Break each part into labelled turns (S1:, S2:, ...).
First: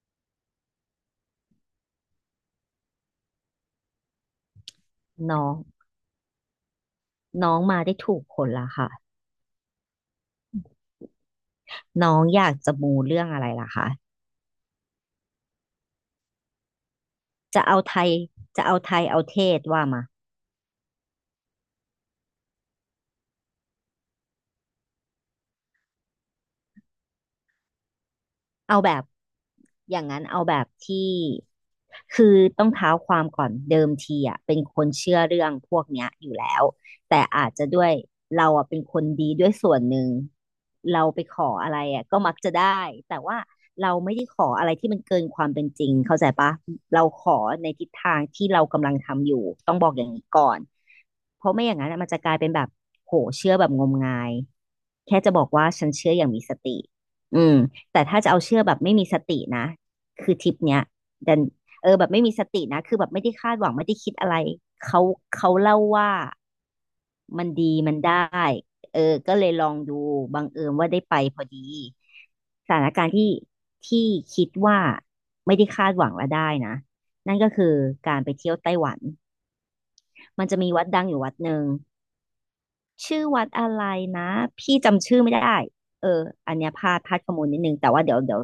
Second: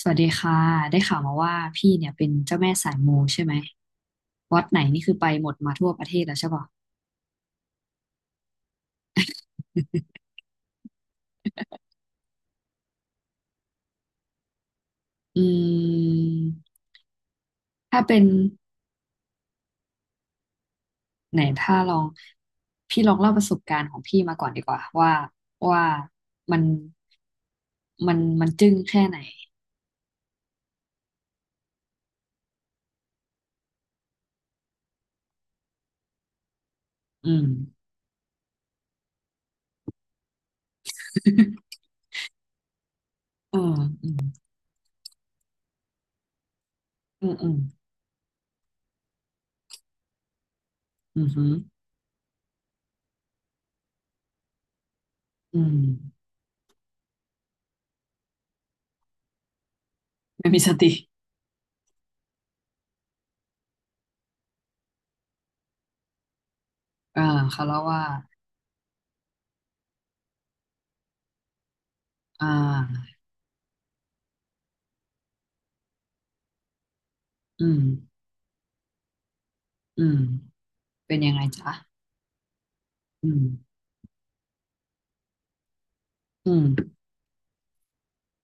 S1: สวัสดีค่ะได้ข่าวมาว่าพี่เนี่ยเป็นเจ้าแม่สายมูใช่ไหมวัดไหนนี่คือไป
S2: น้อ
S1: หมด
S2: ง
S1: มาทั่วประเทศแล้วใช่ปะ
S2: น้องมาได้ถูกคนละค่ะน้องอยากจะมูเรื่องอะไรล่ะคะ
S1: อืม
S2: จะเอาไท
S1: ถ้า
S2: ย
S1: เป็น
S2: จะเอาไทยเอาเทศว่ามา
S1: ไหนถ้าลองพี่ลองเล่าประสบการณ์ของพี่มาก่อนดีกว่าว่าว่ามันมันมันจึ้ง
S2: เอาแบ
S1: แค่
S2: บ
S1: ไหน
S2: อย่างนั้นเอาแบบที่คือต้องเท้าความก่อนเดิมทีอ่ะเป็นคนเชื่อเรื่องพวกเนี้ยอยู่แล้วแต่
S1: อืม
S2: อาจจะด้วยเราอ่ะเป็นคนดีด้วยส่วนหนึ่งเราไปขออะ ไรอ่ะก็มักจะได้แต่ว่า
S1: อืม
S2: เรา
S1: อื
S2: ไม่
S1: ม
S2: ได้ขออะไรที่มันเกินความเป็นจริงเข้าใจปะเราข
S1: อืม
S2: อ
S1: อืม
S2: ในทิศทางที่เรากำลังทำอยู่ต้องบอกอย่างนี้ก่อน
S1: อืมอื
S2: เพ
S1: ม
S2: ราะไม่อย่างนั้นอะมันจะกลายเป็นแบบโหเชื่อแบบงมงายแค่จะบอก
S1: อื
S2: ว่า
S1: ม
S2: ฉันเชื่ออย่างมีสติอืม แต่ถ้าจะเอาเชื่อแบบไม่มีสตินะคือท
S1: ไม่
S2: ริป
S1: มีส
S2: เนี้ย
S1: ติ
S2: ดันแบบไม่มีสตินะคือแบบไม่ได้คาดหวังไม่ได้คิดอะไรเขาเขาเล่าว่า
S1: อ่า
S2: มัน
S1: เขา
S2: ดี
S1: เล่า
S2: มัน
S1: ว่า
S2: ได้เออก็เลยลองดูบังเอิญว่าได้ไปพอดี
S1: อ่
S2: สถานการ
S1: า
S2: ณ์ที่ที่คิดว่าไม่ได้คาดหวังและได้นะนั่นก็
S1: อื
S2: คือ
S1: ม
S2: การไปเที่ยวไต้หวัน
S1: อืม
S2: มันจะมีวัดดังอ
S1: เป็น
S2: ยู่
S1: ยั
S2: วัด
S1: งไง
S2: หนึ่ง
S1: จ๊ะ
S2: ชื่อ
S1: อืม
S2: วัดอะไรนะพี่จำชื่อไม่ได้เออ
S1: อื
S2: อัน
S1: ม
S2: เนี้ยพลาดข้อมูลนิดนึงแต่ว่าเดี๋ยวเดี๋ยว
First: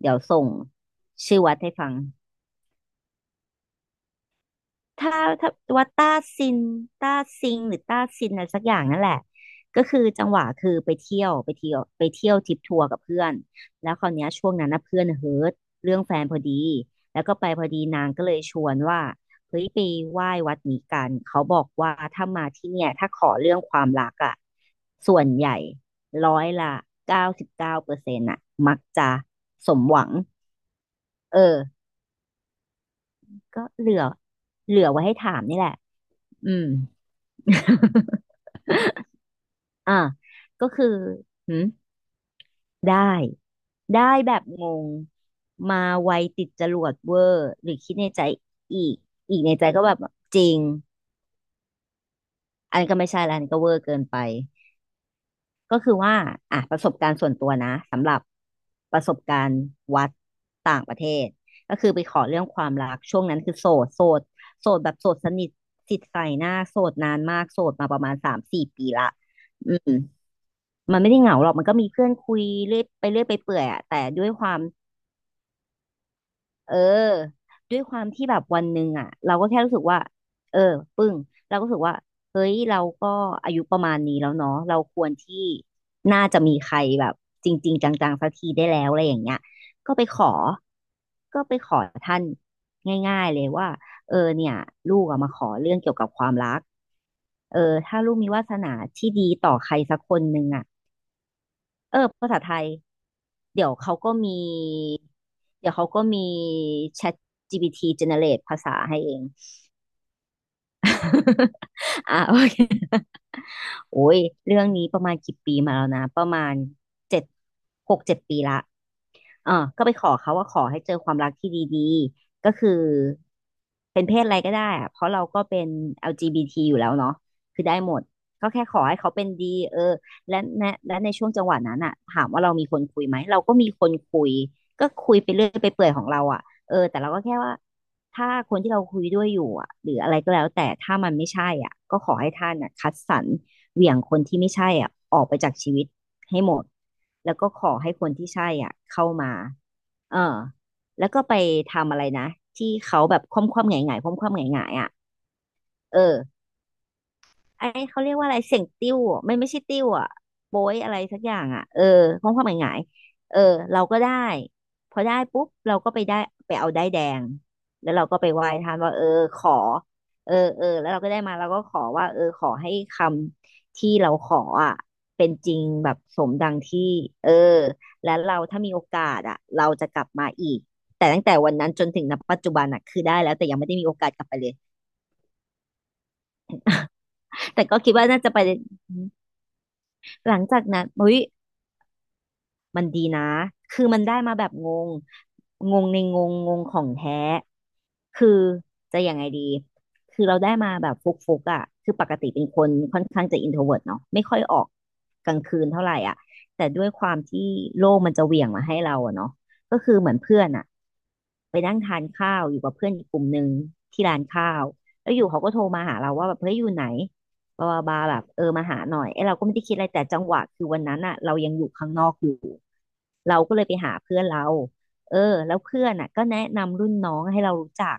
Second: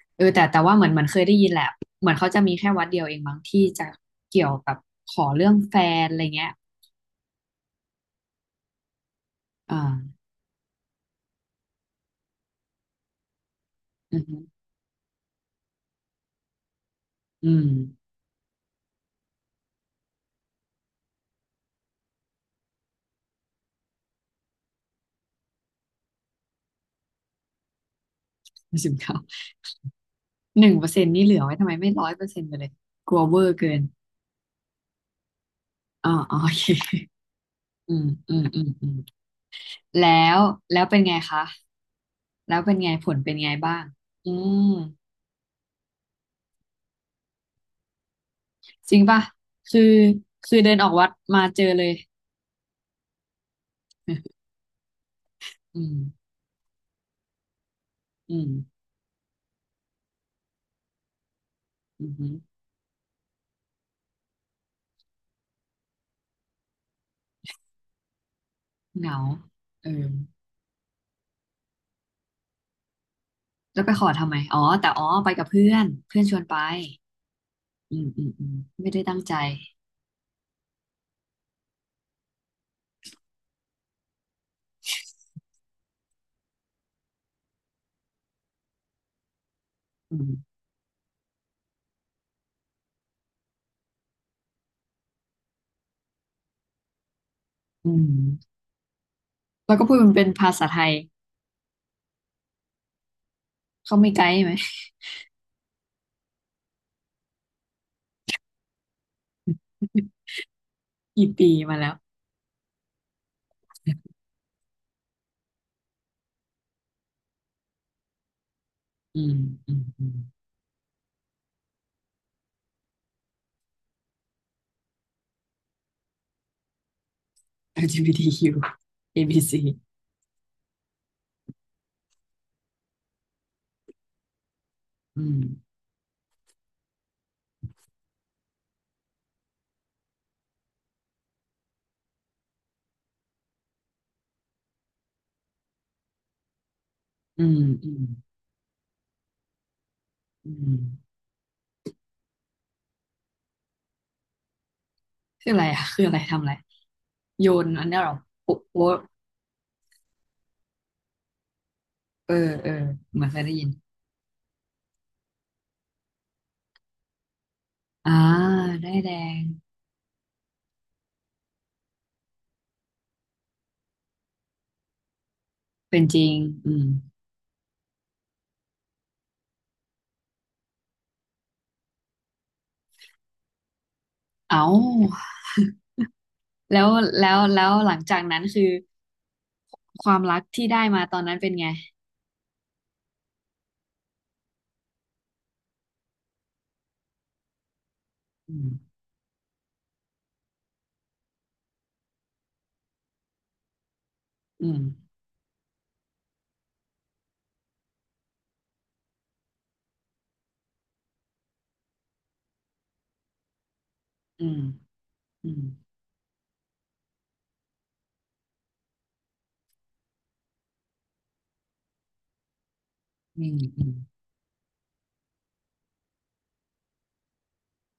S2: เดี๋ยว
S1: เออ
S2: ส่
S1: แต่
S2: ง
S1: แต่ว่าเหมือนเหมันเคยได้
S2: ชื่อ
S1: ยิน
S2: วัด
S1: แหละ
S2: ให้ฟัง
S1: เหมือนเขาจะมีแค่วัดเดียวเองบางที่จะเกี่ยวกับ
S2: ถ้า
S1: ขอเรื่
S2: ถ้า
S1: องแฟ
S2: ว่า
S1: น
S2: ต้า
S1: อะไรเงี้
S2: ซิ
S1: ย
S2: นต้าซิงหรือต้าซินอะไรสักอย่างนั่นแหละ
S1: อ่า
S2: ก็คือจังหวะคือไปเที่ยวไปเที่ยวไปเที่ยวทริปทัวร์กับเพื่อนแล้วคราว
S1: อื
S2: เนี้ย
S1: ม
S2: ช่วงนั้นนะเพื่อนเฮิร์ตเรื่องแฟนพอดีแล้วก็ไป
S1: อื
S2: พ
S1: ม
S2: อดีนางก็เลยชวนว่าเฮ้ยไปไหว้วัดนี้กันเขาบอกว่าถ้ามาที่เนี่ยถ้าขอเรื่องความรักอ่ะส่วนใหญ่ร้อยละเก้าสิบเก้าเปอร์เซ็นต์อ่ะมัก
S1: สิบ
S2: จะ
S1: เก้า
S2: สมหวัง
S1: หนึ่งเปอร์เซ็นต์นี่เห
S2: เอ
S1: ลือไว้ทำไม
S2: อ
S1: ไม่ร้อยเปอร์เซ็นต์ไปเลยกลัวเวอร์
S2: ก็
S1: เกิน
S2: เหลือไว้ให้ถามนี่แหละ
S1: อ๋ออ๋อโอ
S2: อื
S1: เค
S2: ม
S1: อืมอืมอืมอืม
S2: อ่า
S1: แล้ว
S2: ก็
S1: แล้
S2: คื
S1: ว
S2: อ
S1: เป็นไงคะ
S2: หืม
S1: แล้วเป็นไงผ
S2: ได้
S1: ลเป็นไงบ้าง
S2: ได้
S1: อื
S2: แบบง
S1: ม
S2: งมาไวติดจรวดเวอร์หรือคิดในใจอี
S1: จ
S2: ก
S1: ริงป่ะ
S2: ในใจ
S1: คื
S2: ก็แบ
S1: อ
S2: บจริ
S1: คื
S2: ง
S1: อเดินออกวัดมาเจอเลย
S2: อันนก็ไม่ใช่แล้วอันนก็เวอร์เกินไป ก็
S1: อื
S2: คือว่า
S1: ม
S2: อ่ะประสบการณ์ส่วนตัวนะสำหรับ
S1: อืม
S2: ประสบการณ์วัดต่างประเทศก็คือไป
S1: อื
S2: ขอเรื่อง
S1: ม
S2: ความรักช่วงนั้นคือโสดโสดโสดแบบโสดสนิทติดใส่หน้าโสดนานมากโสดมาประมาณสามสี่ปี
S1: เห
S2: ละ
S1: งา
S2: อื
S1: เออ
S2: ม มันไม่ได้เหงาหรอกมันก็มีเพื่อนคุยเรื่อยไปเรื่อยไปเปื่อย
S1: แล้
S2: อะ
S1: วไป
S2: แต่
S1: ขอ
S2: ด้
S1: ทำ
S2: วย
S1: ไม
S2: ควา
S1: อ๋
S2: ม
S1: อ แต่อ๋อ ไปกับเพื่อน เพื่อนชวนไป
S2: เออด้วยค
S1: อื
S2: วา
S1: ม
S2: ม
S1: อื
S2: ที่
S1: ม
S2: แบบ
S1: อืม
S2: วันหนึ่
S1: ไม่
S2: ง
S1: ได้
S2: อะ
S1: ตั้งใจ
S2: เราก็แค่รู้สึกว่าเออปึ้งเราก็รู้สึกว่าเฮ้ยเราก็อายุประมาณนี้แล้วเนาะเราควรที่น่าจะมีใครแบบจริงๆจังๆสักทีได้แล้วอะไรอย่างเงี้ยก็ไป
S1: อื
S2: ขอ
S1: ม
S2: ก็ไปขอท่านง่ายๆเลยว่าเออเนี่ยลูกอะมาขอเรื่องเกี่ยวกับความรักเออ
S1: อื
S2: ถ้าลูกมีวาส
S1: ม
S2: นาที่ดีต่อใค
S1: แล้
S2: ร
S1: วก็พูด
S2: สัก
S1: มั
S2: ค
S1: น
S2: น
S1: เป็น
S2: หนึ่ง
S1: ภาษา
S2: อะ
S1: ไทย
S2: เออภาษาไทยเดี๋ยวเขา
S1: เขาไม่
S2: ก็
S1: ไก
S2: มี
S1: ด์ไหม
S2: เดี๋ยวเขาก็มี Chat GPT generate ภาษาให้เอง
S1: กี่ปี มาแล้ว
S2: อ่ะโอเคโอ้ยเรื่องนี้ประมาณกี่ปีมาแล้วนะประมาณเจ็ดหกเจ็ดปีละ
S1: อืม
S2: เออ
S1: อื
S2: ก็
S1: ม
S2: ไปข
S1: อื
S2: อ
S1: ม
S2: เขาว่าขอให้เจอความรักที่ดีๆก็คือเป็นเพศอะไรก็ได้อะเพราะเราก็เป็น LGBT อลจีบีทีอยู่แล้วเนาะคือได้หมด ก็
S1: LGBTQ
S2: แค่ขอให้เขาเป็นดี
S1: ABC อบี
S2: เอ
S1: ซี
S2: อและในช่วงจังหวะนั้นอะถามว่าเรามีคนคุยไหมเราก็มีคนคุยก็คุย
S1: อื
S2: ไปเรื่อยไป
S1: ม
S2: เปื่อยของเราอะเออแต่เราก็แค่ว่าถ้าคนที่เราคุยด้วยอยู่อะหรืออะไรก็แล้วแต่ถ้ามันไม่ใช่อ่ะก็ขอให้ท่านอะคัดสรรเหวี่ยงคนที่ไม่ใช่อ่ะออกไปจากชีวิต ให้หมดแล้ว
S1: อื
S2: ก็
S1: ม
S2: ขอ
S1: อื
S2: ให้
S1: ม
S2: คนที่ใช่อ่ะเข้ามาเออ
S1: อืม
S2: แล้วก็ไปทำอะไรนะที่เขาแบบคว่ำคว่ำหงายหงายคว่ำคว่ำหงายหงายอ่ะ
S1: คืออะไรอ่ะ
S2: เออ
S1: คืออะไรทำอะไร โย
S2: ไอ้
S1: นอันเนี้ย
S2: เขา
S1: เหร
S2: เรีย
S1: อ
S2: กว่าอะไรเสี
S1: โป๊ะ
S2: ยงติ้
S1: โป๊ะ
S2: วอะมันไม่ใช่ติ้วอ่ะโป้ยอะไรสักอย่างอ่ะเออขอ
S1: เอ
S2: ง
S1: อ
S2: ความหมายห
S1: เออ
S2: งาย
S1: เหมือน
S2: เอ
S1: เค
S2: อ
S1: ยได้ยิน
S2: เราก็ได้พอได้ปุ๊บเราก็ไปได้ไปเอาได้ายแดงแล้วเรา
S1: อ่า
S2: ก็ไปไหว้ท่าน
S1: ได้
S2: ว่าเออ
S1: แด
S2: ข
S1: ง
S2: อเออเออแล้วเราก็ได้มาเราก็ขอว่าเออขอให้คำที่เราขออ่ะเป็นจริงแบบ
S1: เป็นจ
S2: ส
S1: ริ
S2: ม
S1: ง
S2: ดัง
S1: อื
S2: ที่
S1: ม
S2: เออแล้วเราถ้ามีโอกาสอ่ะเราจะกลับมาอีกแต่ตั้งแต่วันนั้นจนถึงณปัจจุบันอ่ะคือได้แล้วแต่ยังไม่ได้มีโอกาสกลับไปเลย
S1: เอ้า แล้วแล้ว
S2: แต่
S1: แล้ว
S2: ก็
S1: ห
S2: คิด
S1: ลัง
S2: ว่า
S1: จา
S2: น่า
S1: ก
S2: จะ
S1: นั้
S2: ไป
S1: นคือความ
S2: หลั
S1: รัก
S2: งจาก
S1: ที่ได้
S2: นั้น
S1: มา
S2: เฮ้
S1: ตอ
S2: ย
S1: นนั้นเป็นไง
S2: มันดีนะคือมันได้มาแบบงงงงในงงงงของแท้คือ
S1: อืม
S2: จะยังไงดีคือเราได้มาแบบฟุกฟุกอ่ะคือปกติเป็นคนค่อนข้างจะอินโทรเวิร์ตเนาะไม่ค่อยออ
S1: อื
S2: ก
S1: ม
S2: กลางคืนเท่าไหร่อ่ะแต่ด้วยความที่โลกมันจะเหวี่ยงมาให้เราอะเนาะก็คือเหมือนเพื่อนอ่ะไปนั่งทานข้าวอยู่กับเพื่อนอีกกลุ่มหนึ่งที่ร้าน
S1: อื
S2: ข้า
S1: ม
S2: วแล้วอยู่เขา
S1: อื
S2: ก็โท
S1: ม
S2: รมาหาเราว่าแบบเฮ้ยอยู่ไหน บาบาบาแบบเออมาหาหน่อยไอ้เราก็ไม่ได้คิดอะไรแต่จังหวะคือวันนั้นอ่ะเรายังอยู่ข้างนอกอยู่เรา
S1: อื
S2: ก็
S1: ม
S2: เลยไป
S1: อืม
S2: หาเพื่อนเราเออแล้วเพื่อนอ่ะก็แนะนำรุ่นน้องให้เรารู้จัก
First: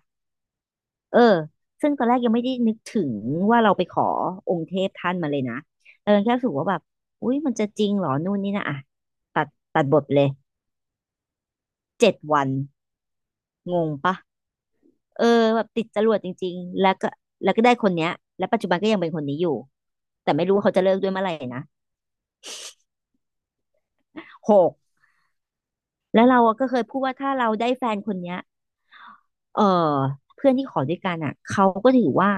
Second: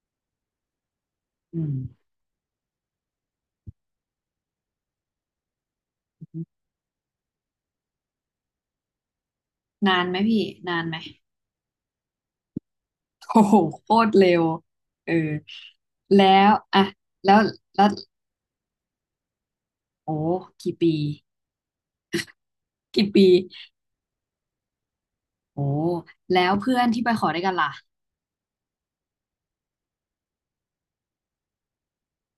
S2: เออ
S1: อื
S2: ซึ่งตอนแรกยังไม่ได้นึกถึงว่าเราไปขอองค์เทพท่านมาเลยนะเออแค่รู้สึก
S1: ม
S2: ว่าแบบอุ้ยมันจะจริงเหรอนู่นนี่นะอ่ะตัดตัดบ
S1: นา
S2: ท
S1: น
S2: ไป
S1: ไหม
S2: เลย
S1: พี่นานไหม
S2: 7 วัน
S1: โอ้โห
S2: ง
S1: โค
S2: ง
S1: ตร
S2: ปะ
S1: เร็วเออ
S2: เออแบบติดจรวดจ
S1: แล้
S2: ริ
S1: ว
S2: งๆ
S1: อะ
S2: แล้วก็
S1: แล้ว
S2: แล้วก็ได้
S1: แล้
S2: ค
S1: ว
S2: นเนี้ยและปัจจุบันก็ยังเป็นคนนี้อยู่
S1: โอ้
S2: แต่ไม่รู้ว่า
S1: กี่
S2: เขาจะ
S1: ปี
S2: เลิกด้วยเมื่อไหร่นะ
S1: กี่ปี
S2: 6
S1: โอ้
S2: แล้วเรา
S1: แล้ว
S2: อะก็
S1: เพื่
S2: เค
S1: อ
S2: ย
S1: น
S2: พู
S1: ที่
S2: ด
S1: ไป
S2: ว่า
S1: ขอ
S2: ถ้า
S1: ด้วย
S2: เรา
S1: กันล่ะ
S2: ได้แฟนคนเนี้ยเออเพื่อนที่ขอด้วยกันอ่ะเขาก็ถือว่า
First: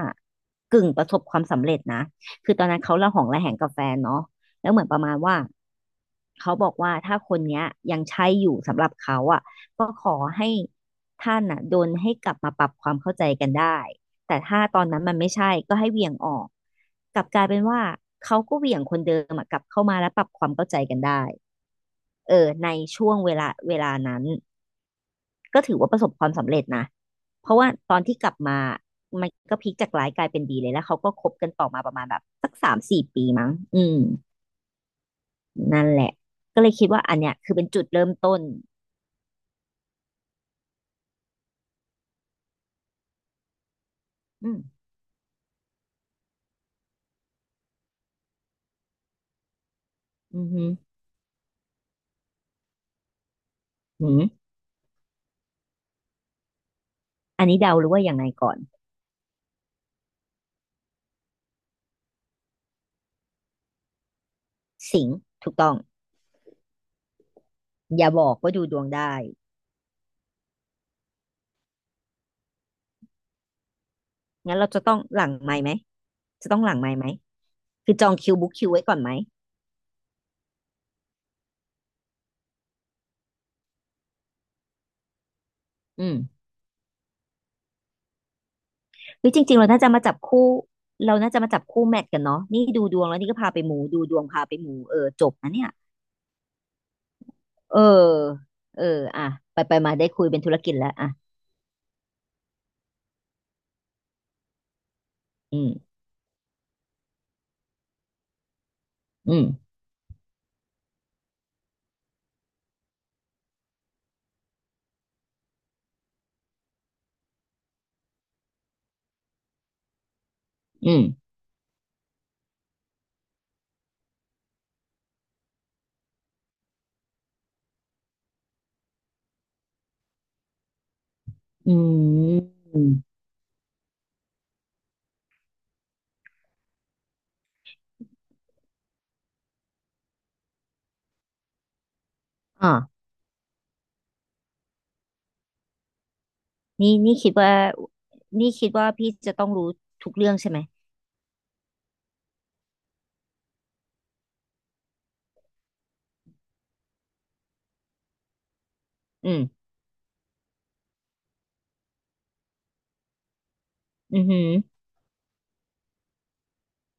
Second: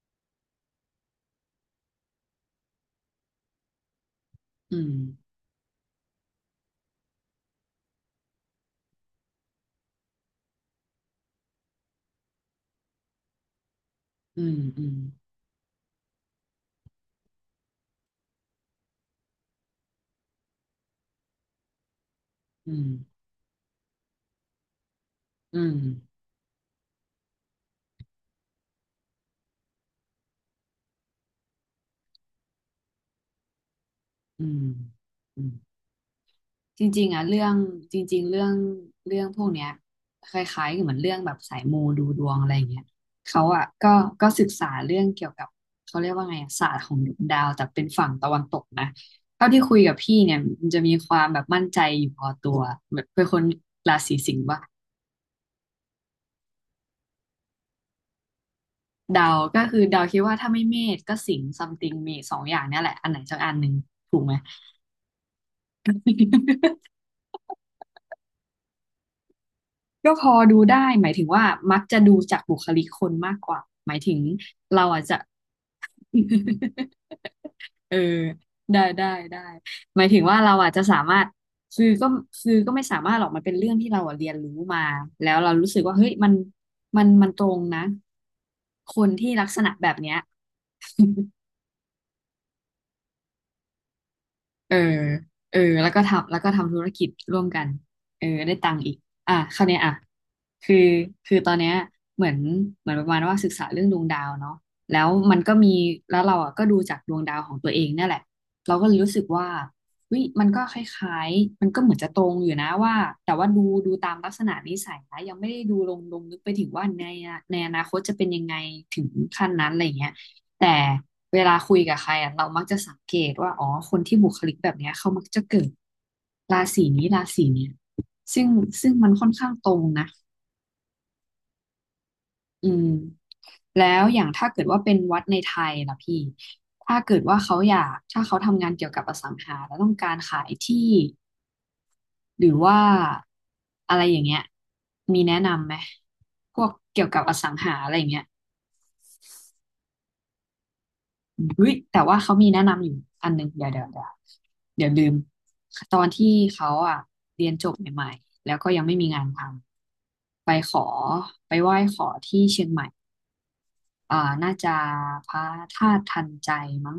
S2: กึ่งประสบความสำเร็จนะคือตอนนั้นเขาระหองระแหงกับแฟนเนาะแล้ว
S1: อื
S2: เหมือน
S1: ม
S2: ประมาณว่าเขาบอกว่าถ้าคนเนี้ยยังใช่อยู่สำหรับเขาอ่ะก็ขอให้ท่านอ่ะโดนให้กลับมาปรับความเข้าใจกันได้แต่
S1: อืม
S2: ถ้าต
S1: อื
S2: อน
S1: ม
S2: นั้นมันไม่ใช่ก็ให้เหวี่ยงออกกลับกลายเป็นว่าเขาก็เหวี่ยงคนเดิมอะกลับเข้ามาแล้วปรับความเข้าใจกันได้เออใน
S1: อืม
S2: ช่วงเวลานั้น ก็
S1: อืม
S2: ถือว่าประสบความสำเร็จนะ เพราะว่าตอนที่กลับมามันก็พลิกจากร้ายกลายเป็นดีเลยแล้วเขาก็คบกันต่อมาประมาณแบบอืม
S1: อืมอืม
S2: นั่นแหละก็เลย
S1: จ
S2: คิดว่า
S1: ริงๆ
S2: อัน
S1: อ่ะ
S2: เนี้ย
S1: เรื่อ
S2: คื
S1: ง
S2: อเป็นจุด
S1: จ
S2: เริ่ม
S1: ริงๆ
S2: ต้น
S1: เรื่องเรื่องพวกเนี้ยคล้ายๆกับเหมือนเรื่องแบบสายมูดูดวงอะไรอย่างเงี้ยเขาอ่ะก็ก็ศึ
S2: อื
S1: ก
S2: ม
S1: ษาเรื่องเกี่ยวกับเขาเรียกว่าไงอะศาสตร์ของดวงดาวแต่เป็นฝั่งตะวันตกนะเท่าที่คุยกับพี่เนี่ย
S2: อือหื
S1: มัน
S2: อ
S1: จะมีความแบบมั่นใจอยู่พอตัวแบบเป็นคนรา
S2: หื
S1: ศี
S2: ม
S1: สิงห์ว่า
S2: อันนี้เดาหรือว่ายังไงก่อน
S1: ดาวก็คือดาวคิดว่าถ้าไม่เมษก็สิงห์ซัมติงมีสองอย่างเนี่ยแหละอันไหนสักอันหนึ่งถูกไหม
S2: สิงห์ถูกต้อง อย่าบอกว่าดูดวงได้
S1: ก็พอดูได้หมายถึงว่ามักจะดูจากบุคลิกคนมากกว่าหมายถึง
S2: งั้นเราจะ
S1: เรา
S2: ต้อง
S1: อาจจะ
S2: หลังไมค์ไหม จะต้องหลังไมค์ไหม คื
S1: เอ
S2: อจอง
S1: อ
S2: คิวบุ๊กคิวไว้
S1: ได้
S2: ก่อนไหม
S1: ได้ได้หมายถึงว่าเราอาจจะสามารถคือก็คือก็ไม่สามารถหรอกมันเป็นเรื่องที่เราอะเรียนรู้มาแล้วเรารู้สึกว่า
S2: อื
S1: เฮ้ย
S2: ม
S1: มันมันตรงนะคน
S2: หรื
S1: ที่
S2: อจ
S1: ลัก
S2: ริ
S1: ษ
S2: งๆเรา
S1: ณะ
S2: น่า
S1: แบ
S2: จะ
S1: บ
S2: มา
S1: เนี้
S2: จับ
S1: ย
S2: คู่เรา น่าจะมาจับคู่แมทกันเนาะนี่ดูดวงแล้วนี่ก็พาไปหมูดูดวงพาไปห
S1: เอ
S2: มู
S1: อ
S2: เออจบนะ
S1: เออ
S2: เนี่ย
S1: แล้วก็ทำแล้วก็ทำธุรกิจร่วมกัน
S2: เออ
S1: เออได้ตัง
S2: เอ
S1: ค์
S2: อ
S1: อีก
S2: อ่ะ
S1: อ่ะค
S2: ไป
S1: ราว
S2: ไป
S1: เนี้ย
S2: มา
S1: อ่ะ
S2: ได้คุยเป็นธุรกิ
S1: คื
S2: จ
S1: อ
S2: แล้วอ่ะ
S1: คือตอนเนี้ยเหมือนเหมือนประมาณว่าศึกษาเรื่องดวงดาวเนาะแล้วมันก็
S2: อื
S1: มี
S2: ม
S1: แล้วเราอ่ะก็ดูจากดวงดาวของตัวเองเนี่ยแหละเราก็เลยรู้สึก
S2: อื
S1: ว่า
S2: ม
S1: เฮ้ยมันก็คล้ายๆมันก็เหมือนจะตรงอยู่นะว่าแต่ว่าดูดูตามลักษณะนิสัยนะยังไม่ได้ดูลงลึกไปถึงว่าในในอนาคตจะเป็นยังไงถึงขั้นนั้นอะไรอย่างเงี้ยแต่
S2: อืม
S1: เวลาคุยกับใครอ่ะเรามักจะสังเกตว่าอ๋อคนที่บุคลิกแบบเนี้ยเขามักจะเกิดราศีนี้ราศีเนี้ยซึ่งซึ่งมันค่อนข้างตรงนะ
S2: อื
S1: อื
S2: ม
S1: มแล้วอย่างถ้าเกิดว่าเป็นวัดในไทยล่ะพี่ถ้าเกิดว่าเขาอยากถ้าเขาทำงานเกี่ยวกับอสังหาแล้วต้องการขายที่ หรือ
S2: อ๋อ
S1: ว่าอะไรอย่างเงี้ย มีแนะนำไหมพวก
S2: นี่
S1: เกี่ยว
S2: นี่
S1: กับ
S2: คิ
S1: อ
S2: ด
S1: สั
S2: ว่า
S1: งหาอะไรอย่างเงี้ย
S2: นี่คิดว่าพี่จะต้องรู้ทุกเรื่องใช่ไหม
S1: เฮ้ยแต่ว่าเขามีแนะนำอยู่อันหนึ่งเดี๋ยวเดี๋ยวเดี๋ยวเดี๋ยวลืมตอนที่เขาอ่ะเรียนจบใหม่ๆแล้วก็ยังไม่มีงาน
S2: อื
S1: ท
S2: ม
S1: ำไปขอไปไหว้ขอที่เชียงใหม่
S2: อื
S1: อ่า
S2: อหือ
S1: น่าจะพระธาตุทันใจมั้ง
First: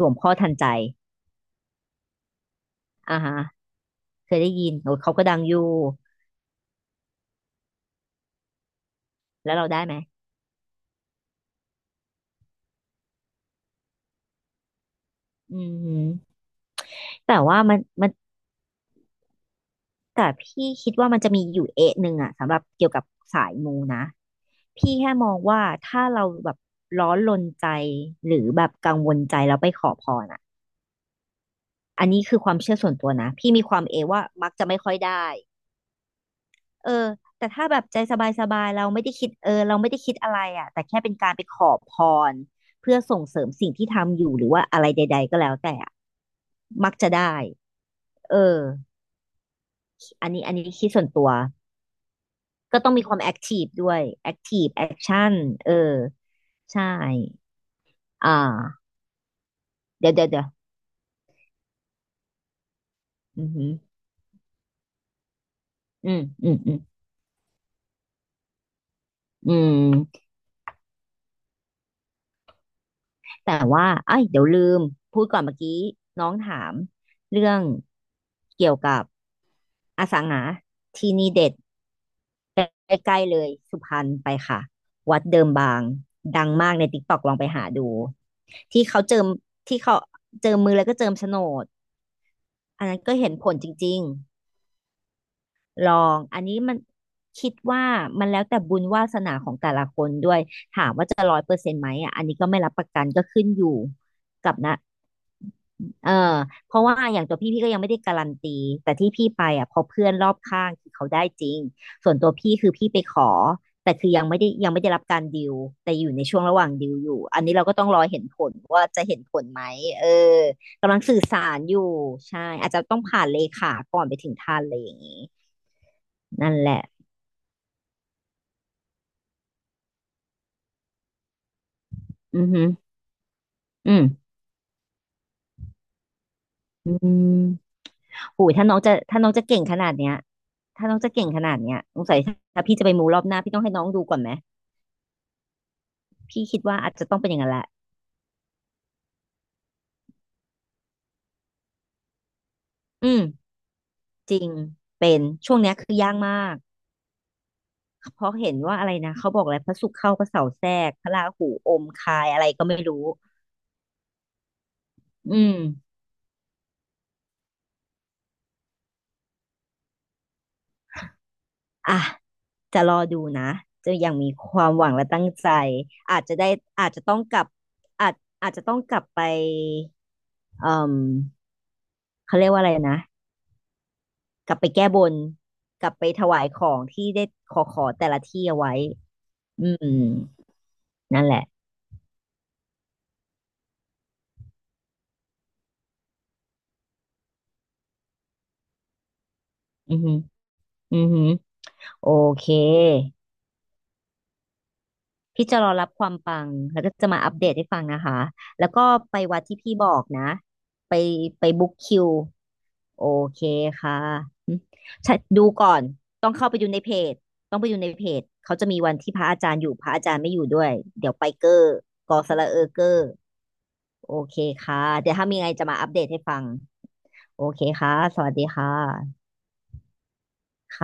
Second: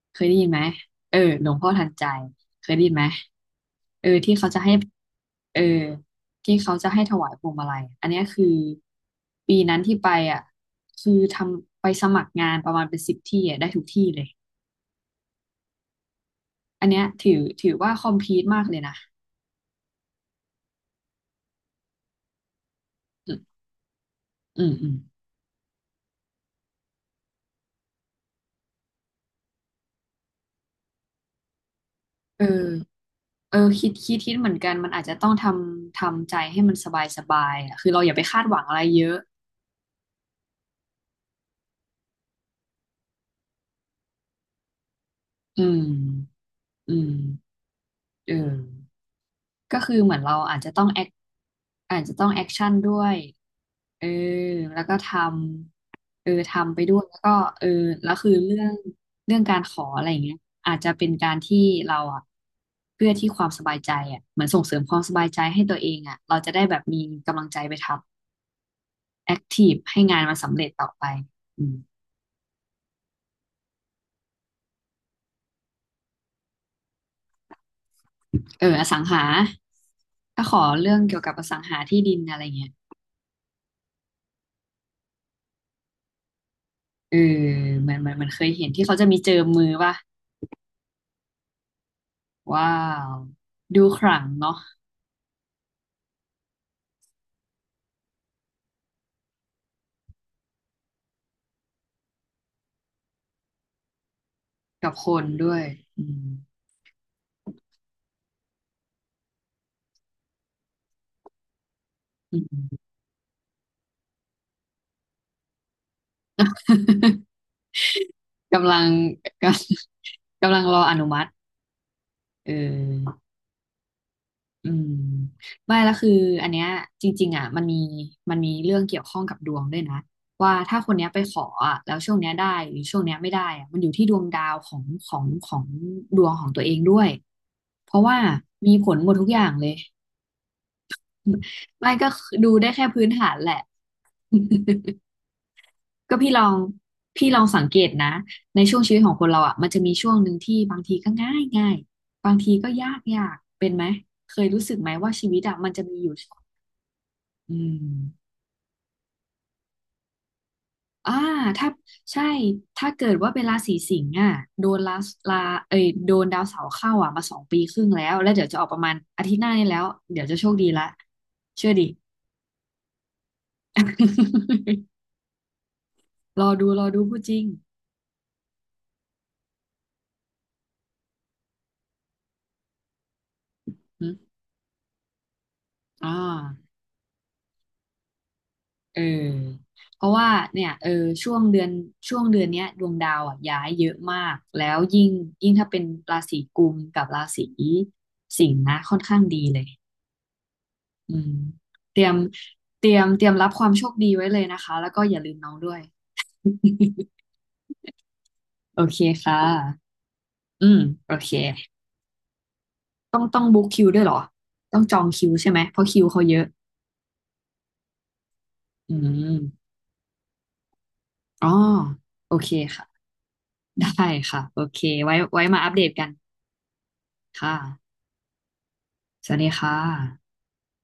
S2: รวม
S1: เคย
S2: ข้อ
S1: ได้
S2: ไ
S1: ยินไหม
S2: ทย
S1: เออหลวงพ่อทันใจเคยได้ยินไหม
S2: อ่าฮะ
S1: เออ
S2: เค
S1: ที่
S2: ยได้
S1: เขาจะ
S2: ยิน
S1: ให้
S2: โอ้ยเขาก็ดังอยู่
S1: เออที่เขาจะให้ถวายพวงมาลัยอันเนี้ยคือ
S2: แล้ว
S1: ปี
S2: เรา
S1: นั้น
S2: ได้ไหม
S1: ที่ไปอ่ะคือทำไปสมัครงานประมาณเป็นสิบที่อ่ะได้ทุกที่เลย
S2: อือหือ
S1: อันเนี้ย
S2: แต่
S1: ถือ
S2: ว่า
S1: ถือ
S2: มัน
S1: ว่าค
S2: มั
S1: อ
S2: น
S1: มพีทมากเลยนะ
S2: แต่พี่คิดว่ามันจะมีอยู่เอะหนึ่งอะสำหรับเกี่ยวกับ
S1: อืม
S2: สายมูนะ
S1: อืมอื
S2: พี่
S1: ม
S2: แค่มองว่าถ้าเราแบบร้อนรนใจหรือแบบกังวลใจแล้วไปขอพระ อันนี้คือ
S1: เอ
S2: ความ
S1: อ
S2: เชื่อส่วนตัวนะพี่
S1: เอ
S2: มี
S1: อ
S2: ความ
S1: คิด
S2: เอ
S1: คิด
S2: ว่า
S1: คิดเห
S2: มั
S1: มื
S2: ก
S1: อน
S2: จะ
S1: กัน
S2: ไม่
S1: มัน
S2: ค่อย
S1: อาจจะ
S2: ได้
S1: ต้องทำทำใจให้มันส
S2: เอ
S1: บาย
S2: อ
S1: สบา
S2: แต่
S1: ย
S2: ถ้า
S1: อ่ะ
S2: แบบ
S1: คือ
S2: ใจ
S1: เราอ
S2: ส
S1: ย่าไปคาดหวั
S2: บา
S1: ง
S2: ย
S1: อะ
S2: ๆ
S1: ไร
S2: เรา
S1: เย
S2: ไม่ได้
S1: อะ
S2: คิดเออเราไม่ได้คิดอะไรอ่ะแต่แค่เป็นการไปขอพรเพื่อส่งเสริมสิ่งที่ทำอยู่หรือว่าอะไรใดๆก็แล้ว
S1: อื
S2: แต่
S1: ม
S2: อะ
S1: อื
S2: มัก
S1: ม
S2: จะได้
S1: เอ
S2: เอ
S1: อ
S2: อ
S1: ก็คือเหมือน
S2: อัน
S1: เรา
S2: นี้อัน
S1: อาจ
S2: นี้
S1: จะต้อ
S2: คิ
S1: ง
S2: ด
S1: แอ
S2: ส่ว
S1: ค
S2: นตัว
S1: อาจจะต้องแอคชั่น
S2: ก็ต้อง
S1: ด้
S2: มี
S1: ว
S2: ค
S1: ย
S2: วามแอคทีฟด้วย
S1: เอ
S2: แอค
S1: อ
S2: ทีฟ
S1: แล้
S2: แอ
S1: วก็
S2: ค
S1: ท
S2: ชั่นเออ
S1: ำทำไป
S2: ใช่
S1: ด้วยแล้วก็เออแล้วคือ
S2: อ่า
S1: เรื่องเรื่องการขออะไร
S2: เดี๋ยว
S1: อย่าง
S2: เดี๋ยว
S1: เงี้ย
S2: เดี๋ยว
S1: อาจจะเป็นการที่เราอ่ะเพื่อที่ค
S2: อื
S1: วาม
S2: อ
S1: ส
S2: หือ
S1: บายใจอ่ะเหมือนส่งเสริมความสบายใจให้ตัวเอง
S2: อื
S1: อ่ะ
S2: ม
S1: เรา
S2: อื
S1: จะ
S2: ม
S1: ได้
S2: อื
S1: แบ
S2: ม
S1: บมีกำลังใจไปทำแอค
S2: อื
S1: ทีฟให้งาน
S2: ม
S1: มันสำเร็จต่อไปอืม
S2: แต่ว่าเอ้ยเดี๋ยวลืมพูดก่อนเมื่อกี้น้องถามเรื่องเกี่ยว
S1: อสั
S2: กั
S1: ง
S2: บ
S1: หา
S2: อสังหา
S1: ก็ขอเรื่อง
S2: ที่
S1: เกี่ยว
S2: นี่
S1: กับอ
S2: เด็ด
S1: สังหาที่ดินอะไรเงี้ย
S2: ใกล้ๆเลยสุพรรณไปค่ะวัดเดิมบางดังมากในติ๊ก
S1: เอ
S2: ต็
S1: อ
S2: อกลองไปหา
S1: เห
S2: ดู
S1: มือนเหมือนเหมันเคยเห็น
S2: ที่
S1: ที่เขา
S2: เขา
S1: จะมี
S2: เจิม
S1: เจิมมือ
S2: ที่
S1: ป่ะ
S2: เขาเจิมมือแล้วก็เจิมโฉนด
S1: ว้า
S2: อันนั้น
S1: ว
S2: ก็เห็นผลจ
S1: ดู
S2: ริ
S1: ข
S2: ง
S1: ลังเนาะ
S2: ๆลองอันนี้มันคิดว่ามันแล้วแต่บุญวาสนาของแต่ละคนด้วย เปอร์เซ็นต์ไหมอ่ะอันนี้ก็ไม่รับประกันก็ขึ้นอยู่กับนะ
S1: กับคนด้วยอื
S2: เอ
S1: ม
S2: อเพราะว่าอย่างตัวพี่ก็ยังไม่ได้การันตีแต่ที่พี่ไปอ่ะเพอเพื่อนรอบข้างคือเขาได้จริงส่วนตัว
S1: อืม
S2: พี่คือพี่ไปขอแต่คือยังไม่ได้รับการดิวแต่อยู่ในช่วงระหว่างดิวอยู่อันนี้เราก็ต้องรอเห็นผ ล
S1: กำลั
S2: ว่า
S1: ง
S2: จะเห็นผ
S1: ก
S2: ลไหมเออ
S1: ำกำลังรออ
S2: กำลัง
S1: นุ
S2: สื่
S1: มั
S2: อ
S1: ติ
S2: สารอยู่ใช่
S1: เอ
S2: อาจจะต้อง
S1: อ
S2: ผ่านเลขาก่อนไปถึงท่าน
S1: อื
S2: อะไร
S1: ม
S2: อย่างนี้
S1: ไม่แล้วคืออัน
S2: นั่น
S1: เนี้ย
S2: แหละ
S1: จริงๆอ่ะมันมีมันมีเรื่องเกี่ยวข้องกับดวงด้วยนะว่าถ้าคนเนี้ยไปขออ่ะแล้วช่วงเนี้ย
S2: อือ
S1: ได้
S2: หึ
S1: หรือช่วงเนี้ยไม่ได้อ่ะมันอ
S2: อื
S1: ยู่
S2: ม
S1: ที่ดวงดาวของดวงของตัวเอง
S2: อื
S1: ด้วย
S2: ม
S1: เพราะว่า
S2: โหยถ้า
S1: มี
S2: น้อง
S1: ผ
S2: จะ
S1: ลหมด
S2: ถ้า
S1: ทุ
S2: น้
S1: ก
S2: อง
S1: อ
S2: จะ
S1: ย่าง
S2: เก่ง
S1: เล
S2: ข
S1: ย
S2: นาดเนี้ยถ้าน้องจะเก่งขนาดเนี้ย
S1: ไม่
S2: สง
S1: ก็
S2: สัย
S1: ดู
S2: ถ้า
S1: ได้
S2: พี่
S1: แค่
S2: จะไปมู
S1: พื้น
S2: รอบ
S1: ฐา
S2: ห
S1: น
S2: น้า
S1: แห
S2: พี่ต้
S1: ละ
S2: องให้น้องดูก่อนไหม
S1: ก็พี่ล
S2: พี่
S1: อง
S2: คิดว่าอาจจะต้องเป็
S1: พี่
S2: นอ
S1: ล
S2: ย่า
S1: อ
S2: ง
S1: ง
S2: นั้นแห
S1: สั
S2: ละ
S1: งเกตนะในช่วงชีวิตของคนเราอ่ะมันจะมีช่วงหนึ่งที่บางทีก็ง่ายง่ายบางทีก็ยาก
S2: อืม
S1: ยากเป็นไหม
S2: จ
S1: เค
S2: ริ
S1: ย
S2: ง
S1: รู้สึกไหมว่า
S2: เป็น
S1: ชีวิต
S2: ช่
S1: อ่ะ
S2: วง
S1: มั
S2: เนี้
S1: น
S2: ย
S1: จะ
S2: คือ
S1: มีอ
S2: ยา
S1: ยู่
S2: ก
S1: ช่วง
S2: มาก
S1: อื
S2: เพ
S1: ม
S2: ราะเห็นว่าอะไรนะเขาบอกอะไรพระศุกร์เข้าพระเสาร์แทรกพระ
S1: อ่า
S2: ราหู
S1: ถ้า
S2: อมคา
S1: ใช่
S2: ยอะไรก็ไม่
S1: ถ้า
S2: รู้
S1: เกิดว่าเป็นราศีสิงห์อ่ะโดนลา
S2: อื
S1: ลา
S2: ม
S1: เอ้ยโดนดาวเสาร์เข้าอ่ะมาสองปีครึ่งแล้วแล้วเดี๋ยวจะออกประมาณอาทิตย์หน้านี้แล้วเดี๋ยวจะโชคดีละเชื่อดิ
S2: อ่ะจะรอดูนะจะยังมีความ หวังและตั้งใจอาจจะ
S1: ร
S2: ได้
S1: อดูรอ
S2: อาจ
S1: ดู
S2: จะต้
S1: พู
S2: อ
S1: ด
S2: ง
S1: จ
S2: ก
S1: ริ
S2: ลั
S1: ง
S2: บอาจอาจจะต้องกลับไปเอ่มเขาเรียกว่าอะไรนะ
S1: อืม
S2: กลับไปแก้บนกลับไป
S1: อ่า
S2: ถวายของที่ได้ขอขอแต่ละที่เอาไว้
S1: เออ
S2: อืม
S1: เพราะว่าเนี่ย
S2: นั่น
S1: ช่
S2: แห
S1: วง
S2: ละ
S1: เดือนช่วงเดือนเนี้ยดวงดาวอ่ะย้ายเยอะมากแล้วยิ่งถ้าเป็นราศีกุมกับราศีสิงห์นะค่อนข้างดีเลย
S2: อือหืออือ
S1: อื
S2: หือ
S1: มเตรี
S2: โอ
S1: ยม
S2: เค
S1: เตรียมเตรียมรับความโชคดีไว้เลยนะคะแล้วก็อย่าลืม
S2: พี่
S1: น้อง
S2: จะร
S1: ด้
S2: อ
S1: วย
S2: รับความปังแล้ วก็จะมาอัปเดตให้ฟังนะคะแล้ว
S1: โอ
S2: ก็
S1: เค
S2: ไป
S1: ค่ะ
S2: วัดที่พี่บอกนะ
S1: อืม
S2: ไป
S1: โอเค
S2: ไปบุ๊กคิวโอ
S1: ต้อง
S2: เค
S1: ต้องบุ๊กคิว
S2: ค่ะ
S1: ด้วยเหรอ
S2: อืม
S1: ต้องจอง
S2: ใช่
S1: คิว
S2: ดู
S1: ใช่ไหม
S2: ก่อ
S1: เพ
S2: น
S1: ราะคิวเขา
S2: ต้อง
S1: เยอะ
S2: เข้าไปดูในเพจต้องไปดูในเพจเขาจะมีวั
S1: อื
S2: นที่พระอาจารย์อยู่
S1: ม
S2: พระอาจารย์ไม่อยู่ด้วยเดี๋ยวไปเก
S1: อ๋อ
S2: อร์กอส
S1: โอ
S2: ระ
S1: เค
S2: เออเก
S1: ค่ะ
S2: อร์
S1: ได้
S2: โอเค
S1: ค่ะโอ
S2: ค่ะ
S1: เค
S2: เดี๋ย
S1: ไว้
S2: วถ้ามี
S1: ไว้
S2: ไง
S1: มา
S2: จะ
S1: อัป
S2: มา
S1: เด
S2: อั
S1: ต
S2: ปเด
S1: กั
S2: ต
S1: น
S2: ให้ฟัง โอ
S1: ค
S2: เคค่ะ
S1: ่ะ
S2: สวัสดีค่ะ
S1: สวัสดีค่ะ
S2: ค่ะ